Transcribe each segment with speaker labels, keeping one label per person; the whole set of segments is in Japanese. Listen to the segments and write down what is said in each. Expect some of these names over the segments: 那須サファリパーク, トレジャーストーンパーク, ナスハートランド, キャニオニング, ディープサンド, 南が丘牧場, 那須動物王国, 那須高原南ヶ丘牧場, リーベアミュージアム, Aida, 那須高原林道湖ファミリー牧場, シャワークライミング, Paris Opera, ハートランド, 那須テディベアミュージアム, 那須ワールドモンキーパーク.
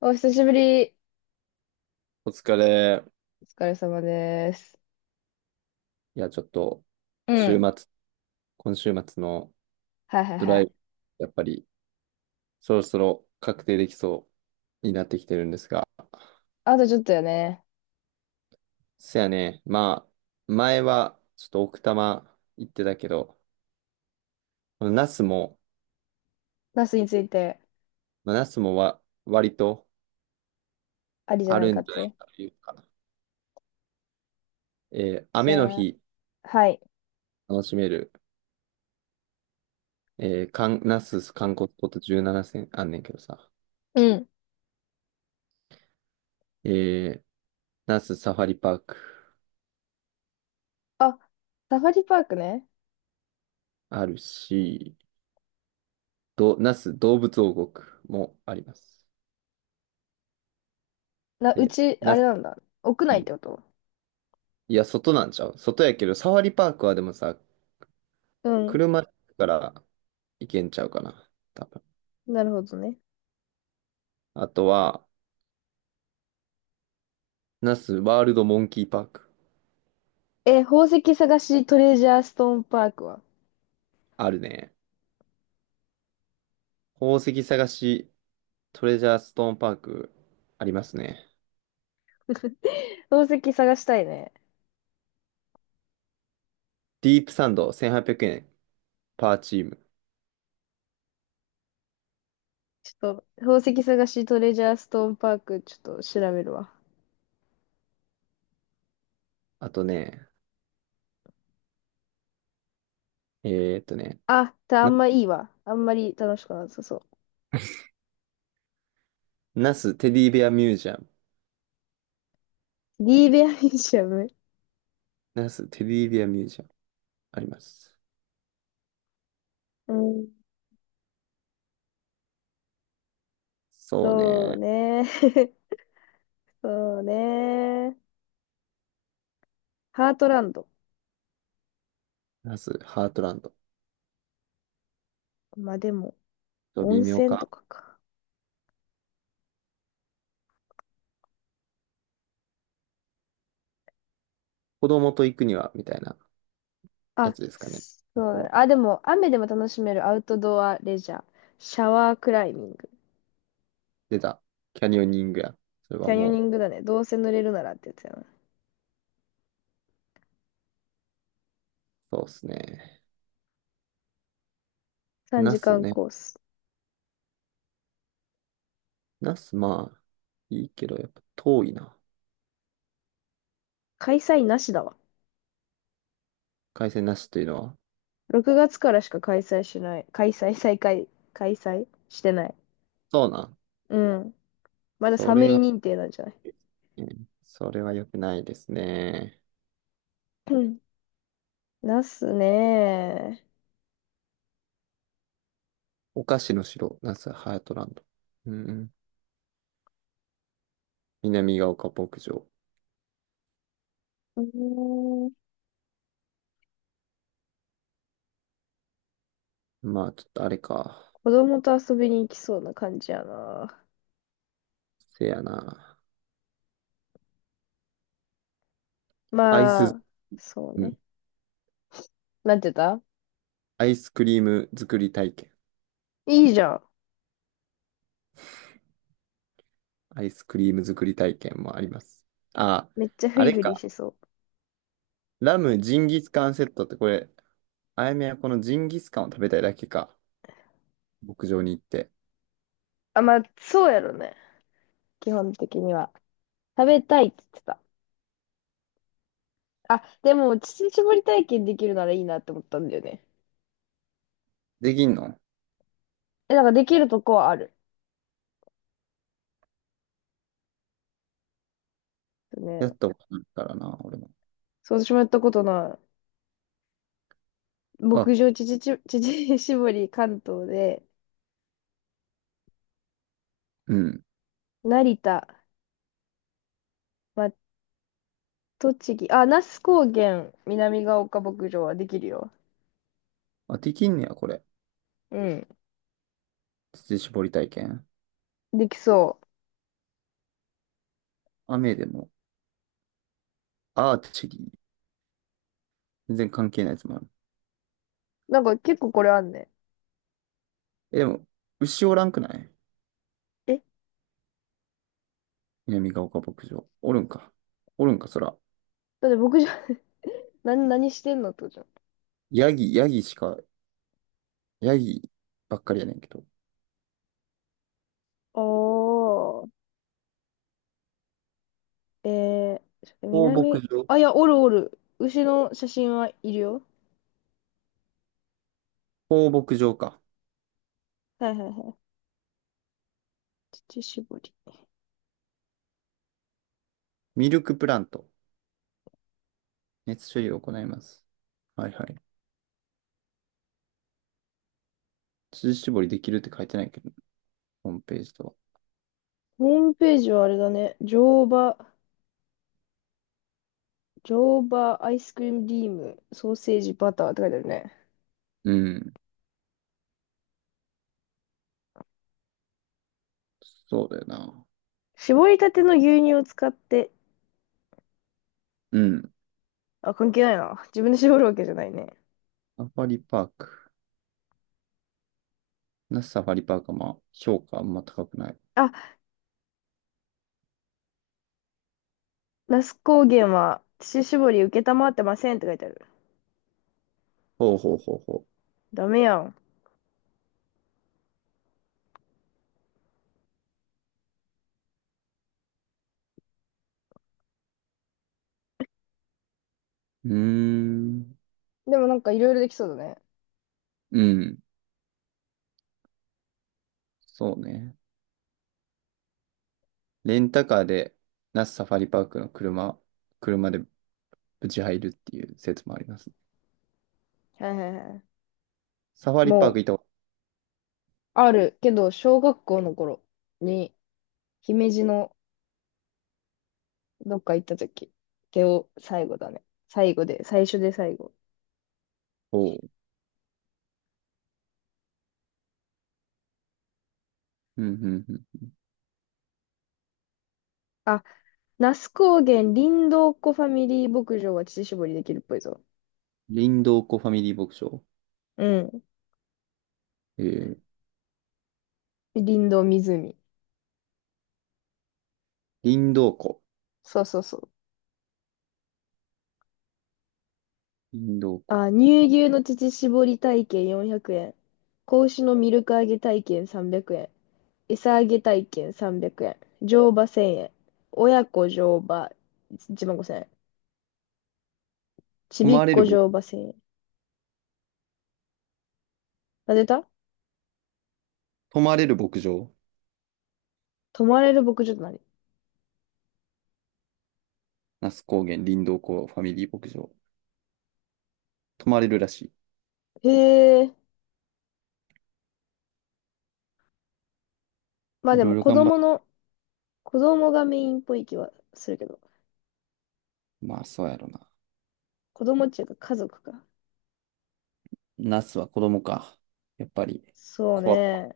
Speaker 1: お久しぶり。
Speaker 2: お疲れ。
Speaker 1: お疲れ様です。
Speaker 2: いや、ちょっと、
Speaker 1: う
Speaker 2: 週
Speaker 1: ん。
Speaker 2: 末、今週末の
Speaker 1: はいはい
Speaker 2: ド
Speaker 1: は
Speaker 2: ラ
Speaker 1: い。
Speaker 2: イブ、やっぱり、そろそろ確定できそうになってきてるんですが。
Speaker 1: あとちょっとよね。
Speaker 2: せやね、前は、ちょっと奥多摩行ってたけど、この那須も、
Speaker 1: ナスについて
Speaker 2: まあ、那須もわ、割と
Speaker 1: ありじゃ
Speaker 2: あ
Speaker 1: ない
Speaker 2: る
Speaker 1: か
Speaker 2: ん
Speaker 1: っ
Speaker 2: じゃない
Speaker 1: て。
Speaker 2: かというか、え
Speaker 1: じ
Speaker 2: 雨の
Speaker 1: ゃあ、
Speaker 2: 日
Speaker 1: はい。
Speaker 2: 楽しめる、那須観光スポット17選あんねんけどさ、
Speaker 1: うん。
Speaker 2: えー、那須サファリパーク
Speaker 1: あ、サファリパークね。
Speaker 2: あるし、那須動物王国もあります。
Speaker 1: う
Speaker 2: で、
Speaker 1: ち、あ
Speaker 2: 那
Speaker 1: れ
Speaker 2: 須、
Speaker 1: なんだ。屋内ってこと？
Speaker 2: いや、外なんちゃう外やけど、サファリパークはでもさ、
Speaker 1: うん。
Speaker 2: 車から行けんちゃうかな。多分。
Speaker 1: なるほどね。
Speaker 2: あとは、那須ワールドモンキーパーク。
Speaker 1: え、宝石探しトレジャーストーンパークは？
Speaker 2: あるね。宝石探し、トレジャーストーンパーク、ありますね。
Speaker 1: 宝石探したいね。
Speaker 2: ディープサンド、1800円、パーチーム。
Speaker 1: ちょっと、宝石探しトレジャーストーンパーク、ちょっと調べるわ。
Speaker 2: あとね、えーっとね、
Speaker 1: あ、あ
Speaker 2: な、
Speaker 1: んまいいわ。あんまり楽しくなさそ
Speaker 2: 那須テディベアミュージアム。
Speaker 1: う。リーベアミュージアム。
Speaker 2: 那須テディベアミュージアム、あります。
Speaker 1: うん。
Speaker 2: そう
Speaker 1: そう
Speaker 2: ね。
Speaker 1: ね。そうね。ハートランド。
Speaker 2: ナスハートランド。
Speaker 1: まあでも、
Speaker 2: と微
Speaker 1: 温
Speaker 2: 妙
Speaker 1: 泉と
Speaker 2: か。
Speaker 1: かか。
Speaker 2: 子供と行くには、みたいなや
Speaker 1: あ、
Speaker 2: つですかね。
Speaker 1: そう
Speaker 2: 僕
Speaker 1: だね。
Speaker 2: は。
Speaker 1: あ、でも、雨でも楽しめるアウトドアレジャー。シャワークライミング。
Speaker 2: 出た。キャニオニングや。それ
Speaker 1: キ
Speaker 2: は
Speaker 1: ャニオニ
Speaker 2: も
Speaker 1: ングだね。どうせ濡れるならってやつやな。
Speaker 2: う、そうっすね。
Speaker 1: 3
Speaker 2: ナ
Speaker 1: 時
Speaker 2: ス
Speaker 1: 間
Speaker 2: ね。
Speaker 1: コース。
Speaker 2: ナス、まあ、いいけど、やっぱ遠いな。
Speaker 1: 開催なしだわ。
Speaker 2: 海鮮なしというのは。
Speaker 1: 6月からしか開催しない。開催してない。
Speaker 2: そうなん。
Speaker 1: うん。まだ
Speaker 2: そ
Speaker 1: 寒い
Speaker 2: れは、
Speaker 1: 認定なんじゃない？
Speaker 2: ねそれは良くないですね。
Speaker 1: うん。ナスね。
Speaker 2: お菓子の城、ナス、ハートランド。うんうん。南が丘牧場。
Speaker 1: うーん
Speaker 2: まあ、ちょっとあれか。
Speaker 1: 子供と遊びに行きそうな感じやな。
Speaker 2: せやな。アイ
Speaker 1: ま
Speaker 2: ス、
Speaker 1: あ、そう
Speaker 2: う
Speaker 1: ね。
Speaker 2: ん。
Speaker 1: なんて言った？
Speaker 2: アイスクリーム作り体験。
Speaker 1: いいじゃん。
Speaker 2: アイスクリーム作り体験もあります。あ、
Speaker 1: めっちゃフ
Speaker 2: あ
Speaker 1: リ
Speaker 2: れ
Speaker 1: フリし
Speaker 2: か。
Speaker 1: そう。
Speaker 2: ラムジンギスカンセットってこれ、あやめはこのジンギスカンを食べたいだけか。牧場に行って。
Speaker 1: あ、まあ、そうやろね。基本的には。食べたいって言ってた。あ、でも、乳搾り体験できるならいいなって思ったんだよね。
Speaker 2: できんの、
Speaker 1: え、なんかできるとこはある？
Speaker 2: やっ
Speaker 1: ね。
Speaker 2: たことないからな、俺も。
Speaker 1: そう、私もやったことない。
Speaker 2: あ、
Speaker 1: 牧場乳搾り乳搾り関東で、
Speaker 2: うん。
Speaker 1: 成田、まあ、栃木、あ、那須高原南ヶ丘牧場はできるよ。
Speaker 2: あ、できんねや、これ。
Speaker 1: うん。
Speaker 2: 乳搾り体験。
Speaker 1: できそう。
Speaker 2: 雨でも。アーチェリー。全然関係ないやつもある。
Speaker 1: なんか結構これあんね。
Speaker 2: え、でも、牛おらんくない、
Speaker 1: え
Speaker 2: 南ヶ丘牧場。おるんか。おるんか、そら。
Speaker 1: だって僕じゃ、何してんのってことじゃん。
Speaker 2: ヤギ、ヤギしか、ヤギばっかりやねんけど。
Speaker 1: おー。ちょっと
Speaker 2: 放牧場、
Speaker 1: いや、おるおる。牛の写真はいるよ。
Speaker 2: 放牧場か。
Speaker 1: はいはいはい。乳搾り。
Speaker 2: ミルクプラント。熱処理を行います。はいはい。乳搾りできるって書いてないけど、ホームページとは。
Speaker 1: ホームページはあれだね。乗馬アイスクリームリーム、ソーセージ、バターって書いてあるね。
Speaker 2: うん。そうだよな。
Speaker 1: 絞りたての牛乳を使って、
Speaker 2: うん。
Speaker 1: あ、関係ないな。自分で絞るわけじゃないね。
Speaker 2: サファリパーク。なぜサファリパークはまあ、評価あんま高くない。
Speaker 1: あ、那須高原は乳搾り承ってませんって書いてある。
Speaker 2: ほうほうほうほ
Speaker 1: ダメやん。
Speaker 2: う。うーん。
Speaker 1: でもなんかいろいろできそうだね。
Speaker 2: うん。そうね。レンタカーで、那須サファリパークの車、車でぶち入るっていう説もあります。
Speaker 1: はいはいはい。
Speaker 2: サファリパー
Speaker 1: も
Speaker 2: ク
Speaker 1: う、
Speaker 2: 行った、
Speaker 1: あるけど、小学校の頃に、姫路のどっか行った時、最後だね。最後で、最初で最後。
Speaker 2: おおう。うん、うん、うん。
Speaker 1: あ、那須高原林道湖ファミリー牧場は乳搾りできるっぽいぞ。
Speaker 2: 林道湖ファミリー牧場。
Speaker 1: うん。
Speaker 2: えー、
Speaker 1: 林道湖。
Speaker 2: 林道湖。
Speaker 1: そうそうそう。
Speaker 2: 林道湖。
Speaker 1: あ、乳牛の乳搾り体験400円。子牛のミルク揚げ体験300円。餌揚げ体験300円。乗馬1000円。親子乗馬1万5000円。ち
Speaker 2: 泊
Speaker 1: びっ
Speaker 2: まれる
Speaker 1: こ
Speaker 2: ぼ、
Speaker 1: 乗馬制。なぜた
Speaker 2: 泊まれる牧場。
Speaker 1: 泊まれる牧場となり。
Speaker 2: 那須高原林道湖ファミリー牧場。泊まれるらし
Speaker 1: へえ。まあ
Speaker 2: い。い
Speaker 1: で
Speaker 2: ろい
Speaker 1: も
Speaker 2: ろ
Speaker 1: 子
Speaker 2: 頑張っ
Speaker 1: 供
Speaker 2: て。
Speaker 1: の、子供がメインっぽい気はするけど。
Speaker 2: まあ、そうやろな。
Speaker 1: 子供っていうか家族か。
Speaker 2: 那須は子供か。やっぱり、
Speaker 1: そう
Speaker 2: 怖っ。
Speaker 1: ね。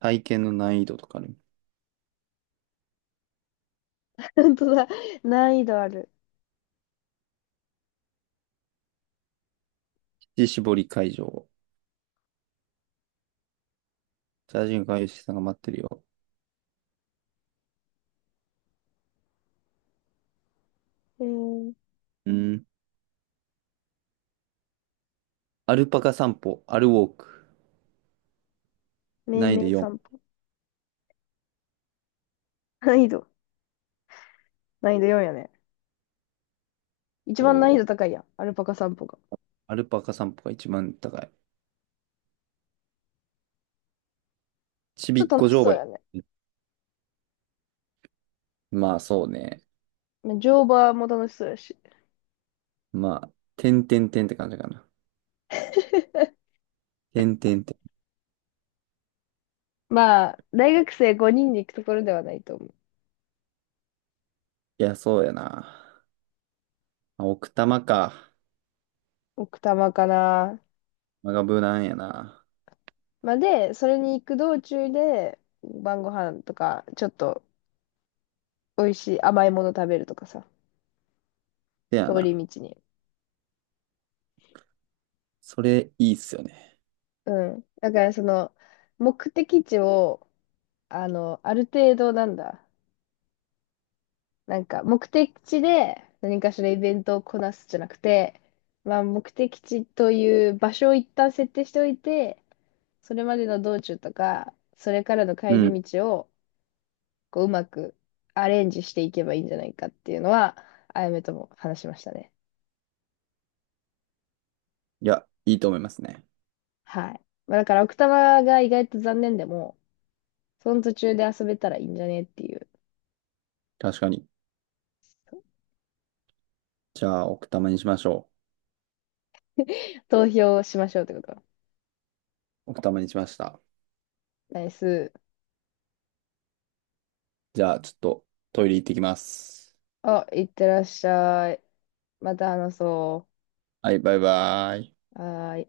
Speaker 2: 体験の難易度とかね。
Speaker 1: 本当だ。難易度ある。
Speaker 2: 乳搾り会場。チャージング会社さんが待ってるよ。
Speaker 1: へえ。
Speaker 2: うん。アルパカ散歩、アルウォーク、
Speaker 1: 命
Speaker 2: 難易度
Speaker 1: 名
Speaker 2: 4。
Speaker 1: 散歩。難易度。難易度4やね。一
Speaker 2: お
Speaker 1: 番難易
Speaker 2: ー、
Speaker 1: 度高いやん。アルパカ散歩が。
Speaker 2: アルパカ散歩が一番高い。ち
Speaker 1: ち
Speaker 2: び
Speaker 1: ょっ
Speaker 2: っ
Speaker 1: と
Speaker 2: こ
Speaker 1: 楽し
Speaker 2: 乗
Speaker 1: そ
Speaker 2: 馬。
Speaker 1: うやね。
Speaker 2: まあそうね。
Speaker 1: 乗馬も楽しそうやし。
Speaker 2: まあ、てんてんてんって感じかな。てんてんてん。
Speaker 1: まあ、大学生5人で行くところではないと思う。
Speaker 2: いや、そうやな。まあ奥多摩か。
Speaker 1: 奥多摩かな。
Speaker 2: まがブラやな。
Speaker 1: まあ、で、それに行く道中で、晩ご飯とか、ちょっと美味しい甘いもの食べるとかさ、
Speaker 2: せや
Speaker 1: 通
Speaker 2: な。
Speaker 1: り道に。
Speaker 2: それいいっすよね。
Speaker 1: うん。だから、目的地を、ある程度なんだ。なんか、目的地で何かしらイベントをこなすじゃなくて、まあ、目的地という場所を一旦設定しておいて、それまでの道中とか、それからの
Speaker 2: う
Speaker 1: 帰
Speaker 2: ん。
Speaker 1: り道を、こう、うまくアレンジしていけばいいんじゃないかっていうのは、あやめとも話しましたね。
Speaker 2: いや、いいと思いますね。
Speaker 1: はい。まあ、だから奥多摩が意外と残念でも、その途中で遊べたらいいんじゃねっていう。
Speaker 2: 確かに。じゃあ、奥多摩にしましょ
Speaker 1: 投票しましょうってこと。
Speaker 2: う。奥多摩にしました。
Speaker 1: ナイス。
Speaker 2: じゃあ、ちょっとトイレ行ってきます。
Speaker 1: あ、いってらっしゃい。また話そ
Speaker 2: はい、バイバイ。
Speaker 1: う。はーい。